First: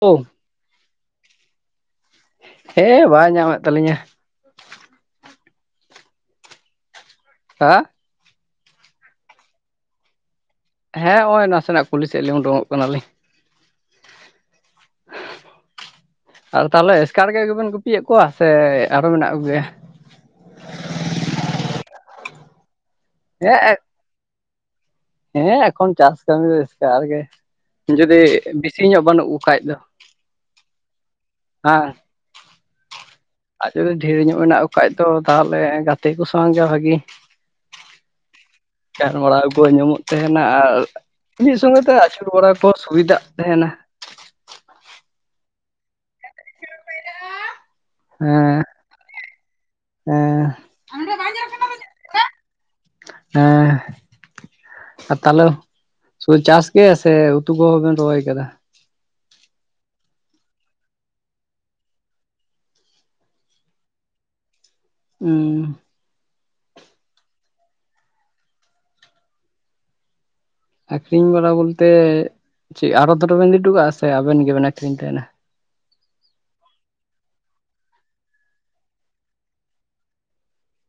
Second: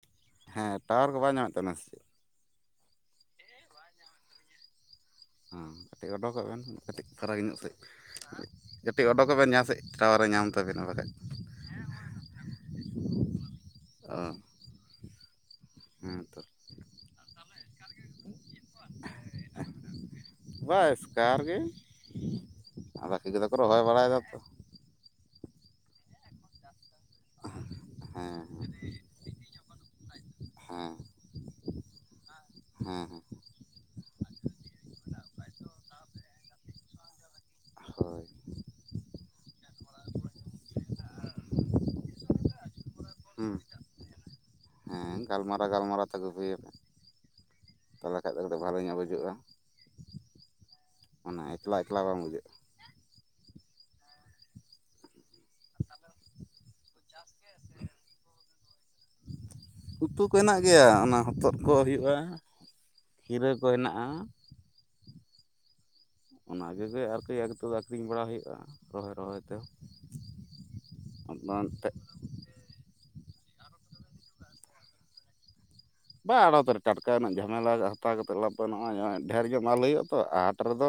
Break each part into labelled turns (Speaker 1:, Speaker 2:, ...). Speaker 1: ᱳ
Speaker 2: ᱦᱮᱸ ᱴᱟᱣᱟᱨ ᱠᱚ ᱵᱟᱭ ᱧᱟᱢᱮᱫ ᱛᱟᱵᱮᱱᱟ ᱥᱮ ᱪᱮᱫ?
Speaker 1: ᱦᱮᱸ ᱵᱟᱭ ᱧᱟᱢᱮᱫ ᱛᱟᱹᱟᱞᱞᱤᱧᱟ
Speaker 2: ᱦᱮᱸ ᱠᱟᱹᱴᱤᱡ ᱚᱰᱚᱠᱚᱜ ᱵᱮᱱ ᱠᱟᱹᱴᱤᱡ ᱯᱷᱟᱨᱟᱠ ᱧᱚᱜ ᱥᱮᱫ
Speaker 1: ᱦᱟ
Speaker 2: ᱠᱟᱹᱴᱤᱡ ᱚᱰᱚᱠᱚᱜ ᱵᱮᱱ ᱡᱟᱦᱟᱸ ᱥᱮᱫ ᱴᱟᱣᱟᱨᱮ ᱧᱟᱢ ᱛᱟᱵᱮᱱᱟ ᱵᱟᱠᱷᱟᱡ
Speaker 1: ᱦᱮᱸ ᱱᱚᱜᱼᱚᱭ ᱱᱟᱥᱮᱱᱟᱜ ᱠᱩᱞᱤ ᱥᱮᱫᱤᱧ ᱩᱰᱩᱠᱚᱜ ᱠᱟᱱᱟᱞᱤᱧ
Speaker 2: ᱟᱻ
Speaker 1: ᱟᱨ ᱛᱟᱞᱮ ᱮᱥᱠᱟᱨ ᱜᱮ ᱜᱮᱵᱮᱱ ᱜᱩᱯᱤᱭᱮᱫ ᱠᱚᱣᱟ ᱥᱮ ᱟᱨᱚ ᱢᱮᱱᱟᱜ ᱠᱚᱜᱮᱭᱟ?
Speaker 2: ᱵᱟᱸ ᱮᱥᱥᱠᱟᱨ ᱜᱮᱤ ᱟ ᱵᱟᱠᱤ ᱠᱚᱫᱚ ᱠᱚ
Speaker 1: ᱦᱮᱸ
Speaker 2: ᱨᱚᱦᱚᱭ ᱵᱟᱲᱟᱭᱮᱫᱟ ᱛᱚ
Speaker 1: ᱦᱮᱸ ᱮᱠᱷᱚᱱ ᱪᱟᱥ ᱠᱟᱹᱢᱤ ᱫᱚ ᱮᱥᱠᱟᱨ ᱜᱮ ᱟᱨ ᱡᱩᱫᱤ
Speaker 2: ᱦᱮᱸ
Speaker 1: ᱵᱮᱥᱤ ᱧᱚᱜ ᱵᱟᱹᱱᱩᱜ ᱠᱷᱟᱡ ᱫᱚ
Speaker 2: ᱦᱮᱸ
Speaker 1: ᱦᱮᱸ
Speaker 2: ᱦᱮᱸ ᱦᱮᱸ
Speaker 1: ᱟᱨ ᱡᱩᱚᱫᱤ ᱰᱷᱮᱨ ᱧᱚᱜ ᱢᱮᱱᱟᱜ ᱠᱚ ᱠᱷᱟ ᱫᱚ ᱛᱟᱞᱮ ᱜᱟᱛᱮ ᱠᱚ ᱥᱟᱶᱜ ᱜᱮ ᱵᱷᱟᱜᱤ
Speaker 2: ᱦᱳᱭ
Speaker 1: ᱜᱟᱱ ᱵᱟᱲᱟᱟᱣ ᱠᱚ ᱧᱟᱢᱚᱜ ᱛᱟᱦᱮᱱᱟ ᱟᱨ ᱢᱤᱫ ᱥᱚᱸᱜᱮ ᱛᱮ ᱟᱹᱪᱩᱨ ᱵᱟᱲᱟ ᱠᱚ ᱥᱩᱵᱤᱫᱟᱜ
Speaker 2: ᱦᱩᱸ
Speaker 1: ᱛᱟᱸᱦᱮᱱᱟ
Speaker 2: ᱦᱮᱸ ᱜᱟᱞᱢᱟᱨᱟᱣ ᱜᱟᱞᱢᱟᱨᱟᱣ ᱛᱮᱜᱩ ᱦᱩᱭᱮᱱᱟ ᱛᱟᱞᱮ ᱠᱷᱟᱱᱡ ᱫᱚ
Speaker 1: ᱦᱮᱸ
Speaker 2: ᱵᱷᱟᱞᱮ ᱜᱮ ᱵᱩᱡᱚᱜᱼᱟ
Speaker 1: [unintelligible]
Speaker 2: ᱢᱟᱱᱮ ᱮᱠᱞᱟ ᱮᱠᱞᱟ ᱵᱟᱝ ᱵᱩᱡᱷᱼᱟ
Speaker 1: ᱮᱸ ᱟᱨ ᱛᱟᱞᱮ ᱥᱩ ᱪᱟᱥ ᱜᱮ ᱥᱮ ᱩᱛᱩ ᱠᱚᱸᱦᱚ ᱵᱮᱱ ᱨᱚᱦᱚᱭ ᱠᱟᱫᱟ?
Speaker 2: ᱩᱛᱩ ᱠᱚ ᱦᱮᱱᱟᱜ ᱜᱮᱭᱟ ᱚᱱᱟ ᱦᱚᱛᱚᱫ ᱠᱚ ᱦᱩᱭᱩᱜᱼᱟ ᱜᱤᱨᱟᱹ ᱠᱚ ᱦᱮᱱᱟᱜᱼᱟ
Speaker 1: ᱩᱸ᱾
Speaker 2: ᱚᱱᱟ ᱠᱚᱜᱮ ᱛᱚ ᱫᱚ ᱟᱹᱠᱷᱨᱤᱧ ᱵᱟᱲᱟ ᱦᱩᱭᱩᱜᱼᱟ ᱨᱚᱦᱚᱭ ᱨᱚᱦᱚᱭ ᱛᱮᱦᱚᱸ᱾
Speaker 1: ᱟᱹᱠᱷᱨᱤᱧ ᱵᱟᱲᱟ ᱵᱚᱞᱛᱮ ᱪᱮᱫ ᱟᱨᱚ ᱫᱷᱚᱨᱟ ᱵᱤᱱ ᱤᱴᱩ ᱠᱚᱜᱼᱟ ᱥᱮ ᱟᱵᱮᱱ ᱜᱮᱵᱮᱱ ᱟᱹᱠᱷᱨᱤᱧ ᱛᱟᱦᱮᱱᱟ᱾
Speaker 2: ᱵᱟ ᱟᱲᱚᱛ ᱨᱮ ᱠᱟᱴᱠᱟ ᱨᱮᱱᱟᱜ ᱡᱷᱟᱢᱮᱞᱟ ᱠᱟᱛᱮᱫ ᱞᱯ ᱱᱚᱜᱼᱚᱭ ᱰᱷᱮᱨ ᱧᱚᱜ ᱢᱟᱞ ᱛᱚ ᱦᱟᱴ ᱨᱮᱫᱚ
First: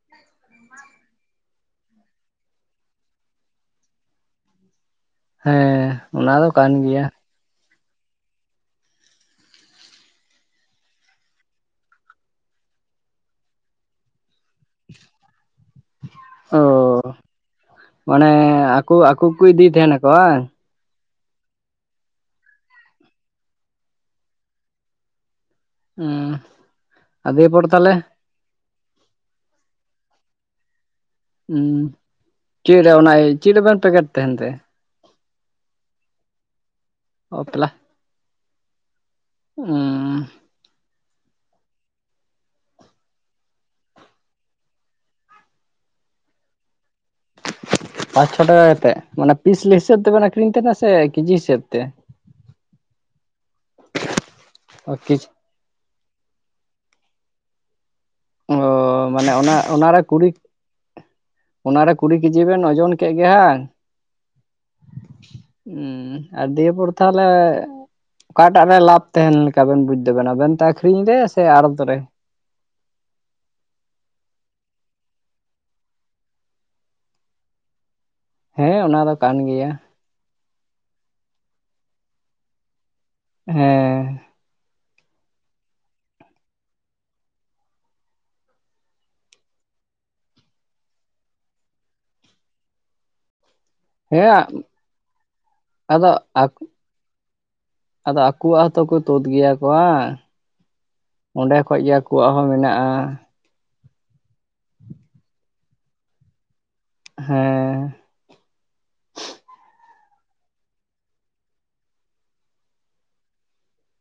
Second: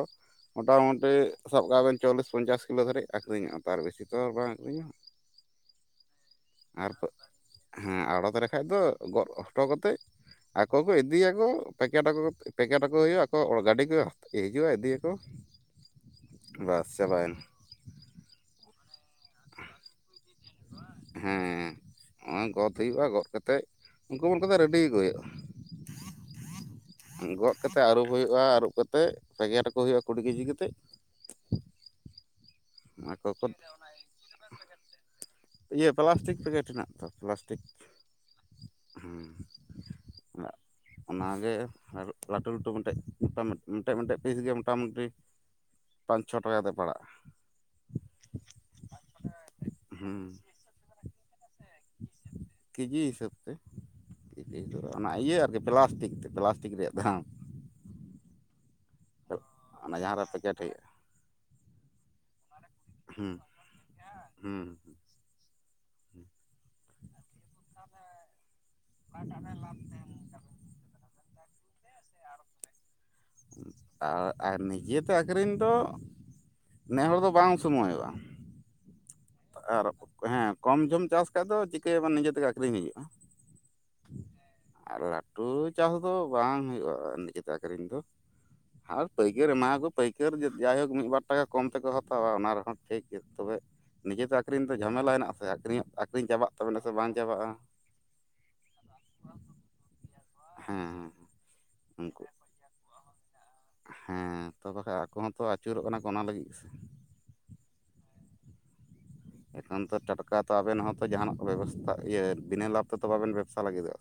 Speaker 2: ᱢᱚᱴᱟ ᱢᱩᱴᱤ ᱥᱟᱵ ᱠᱟᱜᱵᱮᱱ ᱪᱚᱞᱞᱤᱥ ᱯᱚᱧᱪᱟᱥ ᱠᱤᱞᱳ ᱫᱷᱵᱤᱡ ᱟᱹᱠᱷᱨᱤᱧᱚᱜᱼᱟ ᱛᱟᱨ ᱵᱮᱥᱤᱚ ᱵᱟᱝ ᱟᱹᱠᱷᱨᱤᱧᱚᱜ ᱛᱟᱨ ᱵᱮᱥᱤ ᱛᱚ ᱵᱟᱝ ᱟᱹᱠᱷᱨᱤᱧᱚᱜᱼᱟ᱾
Speaker 1: ᱦᱮᱸ ᱚᱱᱟ ᱫᱚ ᱠᱟᱱ
Speaker 2: ᱟᱨ
Speaker 1: ᱜᱮᱭᱟ
Speaker 2: ᱦᱮᱸ ᱟᱲᱚᱛ ᱞᱮ ᱠᱷᱟᱱᱡ ᱫᱚ ᱜᱚᱫ ᱦᱚᱴᱚ ᱠᱟᱛᱮᱫ ᱤᱫᱤᱭᱟᱠᱚ ᱯᱮᱠᱮᱴ ᱟᱠᱚ ᱯᱮᱠᱮᱴ ᱟᱠᱚ ᱦᱩᱭᱩᱜᱼᱟ ᱟᱠᱚ ᱜᱟᱹᱰᱤ ᱠᱚ ᱦᱤᱡᱩᱜᱼᱟ ᱤᱫᱤᱭᱟᱠᱚ᱾
Speaker 1: [unintelligible] ᱚ
Speaker 2: ᱵᱟᱥ ᱪᱟᱵᱟᱭᱮᱱᱟ
Speaker 1: ᱢᱟᱱᱮ ᱟᱠᱚ ᱟᱠᱚ ᱠᱚ ᱤᱫᱤᱭ ᱛᱟᱦᱮᱱᱟᱠᱚ ᱵᱟᱝ᱾
Speaker 2: ᱦᱮᱸ ᱦᱚᱜ ᱚᱭ ᱜᱚᱫ ᱦᱳᱭᱳᱜᱼᱟ ᱜᱚᱫ ᱠᱟᱛᱮᱜ ᱩᱱᱠᱩ ᱵᱚᱞ ᱠᱟᱫᱟ ᱨᱮᱰᱤ ᱟᱹᱜᱩ ᱦᱳᱭᱳᱜᱼᱟ᱾
Speaker 1: ᱦᱩᱸ ᱟᱫᱚ
Speaker 2: ᱜᱚᱫ
Speaker 1: ᱮᱨᱯᱚᱨ
Speaker 2: ᱠᱟᱛᱮ
Speaker 1: ᱛᱟᱦᱚᱞᱮ
Speaker 2: ᱟᱹᱨᱩᱵ ᱦᱳᱭᱳᱜ ᱟ ᱟᱹᱨᱩᱵ ᱠᱟᱛᱮᱜ ᱯᱮᱠᱮᱴ ᱟᱠᱚ ᱦᱩᱭᱩᱜᱼᱟ ᱠᱩᱲᱤ ᱠᱮᱡᱤ ᱠᱟᱛᱮᱜ᱾
Speaker 1: ᱦᱩᱸ ᱪᱮᱫ ᱨᱮ ᱚᱱᱟ
Speaker 2: ᱟᱠᱚ ᱠᱚ
Speaker 1: ᱪᱮᱫ ᱨᱮᱵᱮᱱ ᱯᱮᱠᱮᱴ ᱛᱟᱦᱮᱱ ᱛᱮ?
Speaker 2: ᱤᱭᱟᱹ ᱯᱞᱟᱥᱴᱤᱠ ᱯᱮᱠᱮᱴ ᱦᱮ ᱛᱚ
Speaker 1: ᱚ
Speaker 2: ᱯᱞᱟᱥᱴᱤᱠ᱾
Speaker 1: ᱯᱞᱟ
Speaker 2: ᱦᱩᱸ᱾ ᱚᱱᱟ ᱜᱮ ᱞᱟᱹᱴᱩ ᱞᱟᱹᱴᱩ ᱢᱤᱫᱴᱮᱡ ᱢᱤᱫᱴᱮᱡ ᱢᱮᱴᱮᱱ ᱯᱤᱥ ᱜᱮ ᱢᱚᱴᱟᱢᱩᱴᱤ ᱯᱟᱸᱪ ᱪᱷᱚ ᱴᱟᱠᱟ ᱛᱮ ᱯᱟᱲᱟᱜᱼᱟ᱾
Speaker 1: ᱯᱟᱸᱪ ᱪᱷᱚ ᱴᱟᱠᱟ ᱠᱟᱛᱮᱜ ᱢᱟᱱᱮ ᱦᱤᱥᱟᱹᱵ ᱛᱮᱵᱮᱱ
Speaker 2: ᱦᱩᱸ
Speaker 1: ᱟᱹᱠᱷᱨᱤᱧ ᱛᱟᱦᱮᱱᱟ ᱥᱮ ᱠᱮᱡᱤ ᱦᱤᱥᱟᱹᱵ ᱛᱮ?
Speaker 2: ᱠᱮᱡᱤ ᱦᱤᱥᱟᱹᱵ ᱛᱮ
Speaker 1: ᱚ
Speaker 2: ᱚᱱᱟ
Speaker 1: ᱠᱮᱡᱤ
Speaker 2: ᱤᱭᱟᱹ ᱟᱨᱠᱤ ᱯᱞᱟᱥᱴᱤᱠ ᱛᱮ ᱯᱞᱟᱥ ᱛᱤᱠ ᱨᱮᱭᱟᱜ ᱫᱷᱟᱢ
Speaker 1: ᱚ ᱚᱱᱟ ᱠᱩᱲᱤ
Speaker 2: ᱯᱮᱠᱮᱴ ᱦᱩᱭᱩᱜᱼᱟ
Speaker 1: ᱚᱱᱟᱨᱮ ᱠᱩᱲᱤ ᱠᱮᱡᱤ ᱵᱮᱱ ᱡᱚᱱ ᱠᱮᱫ ᱜᱮ
Speaker 2: ᱦᱩᱸ
Speaker 1: ᱦᱟᱝ᱾
Speaker 2: ᱦᱩᱸ
Speaker 1: ᱦᱩᱸ ᱟᱨ ᱫᱤᱭᱮ ᱯᱚᱨ ᱛᱟᱦᱚᱞᱮ ᱚᱠᱟᱴᱟᱜ ᱨᱮ ᱞᱟᱯ ᱛᱟᱦᱮᱱ ᱞᱮᱠᱟᱵᱮᱱ ᱵᱩᱡ ᱫᱟᱵᱮᱱᱟ ᱟᱵᱮᱱᱛᱮ ᱟᱠᱷᱨᱤᱧ ᱨᱮ ᱥᱮ ᱟᱲᱚᱛ ᱨᱮ?
Speaker 2: ᱟᱨ ᱟᱨ ᱱᱤᱡᱮᱛᱮ ᱟᱹᱠᱷᱨᱤᱧ ᱫᱚ ᱱᱮᱦᱚᱲ ᱫᱚ ᱵᱟᱝ ᱥᱩᱢᱚᱭᱚᱜᱼᱟ᱾
Speaker 1: ᱦᱮᱸ ᱚᱱᱟ ᱫᱚ ᱠᱟᱱ ᱜᱮᱭᱟ᱾
Speaker 2: ᱦᱮᱸ ᱠᱚᱢ ᱪᱟᱥ ᱠᱷᱟᱡ ᱫᱚ ᱪᱤᱠᱟᱹ ᱱᱤᱡᱮ ᱛᱮᱜᱮ ᱟᱹᱠᱷᱨᱤᱧ ᱦᱳᱭᱳᱜᱼᱟ ᱾
Speaker 1: ᱦᱮᱸ᱾
Speaker 2: ᱟᱨ ᱞᱟᱹᱴᱩ ᱪᱟᱥ ᱫᱚ ᱵᱟᱝ ᱦᱩᱭᱩᱜᱼᱟ ᱛᱮ ᱟᱹᱠᱷᱨᱤᱧ ᱫᱚ᱾ ᱟᱨ ᱯᱟᱹᱭᱠᱟᱹᱨ ᱮᱢᱟᱣᱟᱠᱚ ᱯᱟᱹᱭᱠᱟᱹᱨ ᱡᱟᱭᱦᱳᱠ ᱢᱤᱫ ᱵᱟᱨ ᱴᱟᱠᱟ ᱠᱚᱢ ᱛᱮᱠᱚ ᱦᱟᱛᱟᱣᱟ ᱚᱱᱟ ᱨᱮᱦᱚᱸ ᱴᱷᱤᱠ ᱜᱮᱭᱟ ᱛᱚᱵᱮ ᱱᱤᱡᱮ
Speaker 1: ᱦᱮᱸ
Speaker 2: ᱫᱚ ᱟᱹᱠᱷᱨᱤᱧ ᱫᱚ ᱡᱷᱟᱢᱮᱞᱟ ᱦᱮᱱᱟᱜᱼᱟ᱾ ᱥᱮ ᱟᱹᱠᱷᱨᱤᱧ
Speaker 1: ᱟᱫᱚ
Speaker 2: ᱟᱹᱠᱷᱨᱤᱧ ᱪᱟᱵᱟᱜ ᱛᱟᱵᱮᱱᱟ ᱥᱮ ᱵᱟᱝ ᱪᱟᱵᱟᱜᱼᱟ᱾
Speaker 1: ᱟᱫᱚ ᱟᱠᱚᱣᱟᱜ ᱦᱚᱸᱛᱚ ᱠᱚ ᱛᱩᱫ ᱜᱮᱭᱟ ᱠᱚ ᱵᱟᱝ᱾
Speaker 2: ᱦᱮᱸ
Speaker 1: ᱚᱸᱰᱮ ᱠᱷᱚᱡ
Speaker 2: ᱩᱱᱠᱩ
Speaker 1: ᱜᱮᱣᱟᱜ ᱦᱚᱸ ᱢᱮᱱᱟᱜᱼᱟ᱾
Speaker 2: ᱦᱮᱸ ᱛᱚ ᱵᱟᱠᱷᱟᱱ ᱟᱠᱚ ᱦᱚᱸᱛᱚ ᱟᱹᱪᱩᱨᱚᱜ ᱠᱟᱱᱟ ᱠᱚ ᱚᱱᱟ ᱞᱟᱹᱜᱤᱫ ᱥᱮ
Speaker 1: ᱦᱮᱸ᱾
Speaker 2: ᱮᱱᱠᱷᱟᱱ ᱛᱚ ᱴᱟᱴᱠᱟ ᱛᱚ ᱟᱵᱮᱱ ᱦᱚᱸᱛᱚ ᱡᱟᱦᱟᱱᱟᱜ ᱠᱚ ᱵᱮᱵᱚᱥᱛᱟ ᱤᱭᱟᱹ ᱵᱤᱱᱟᱹ ᱞᱟᱵᱷ ᱛᱮᱫᱚ ᱵᱟᱵᱮᱱ ᱵᱮᱵᱽᱥᱟ ᱞᱟᱹᱜᱤᱫᱚᱜᱼᱟ᱾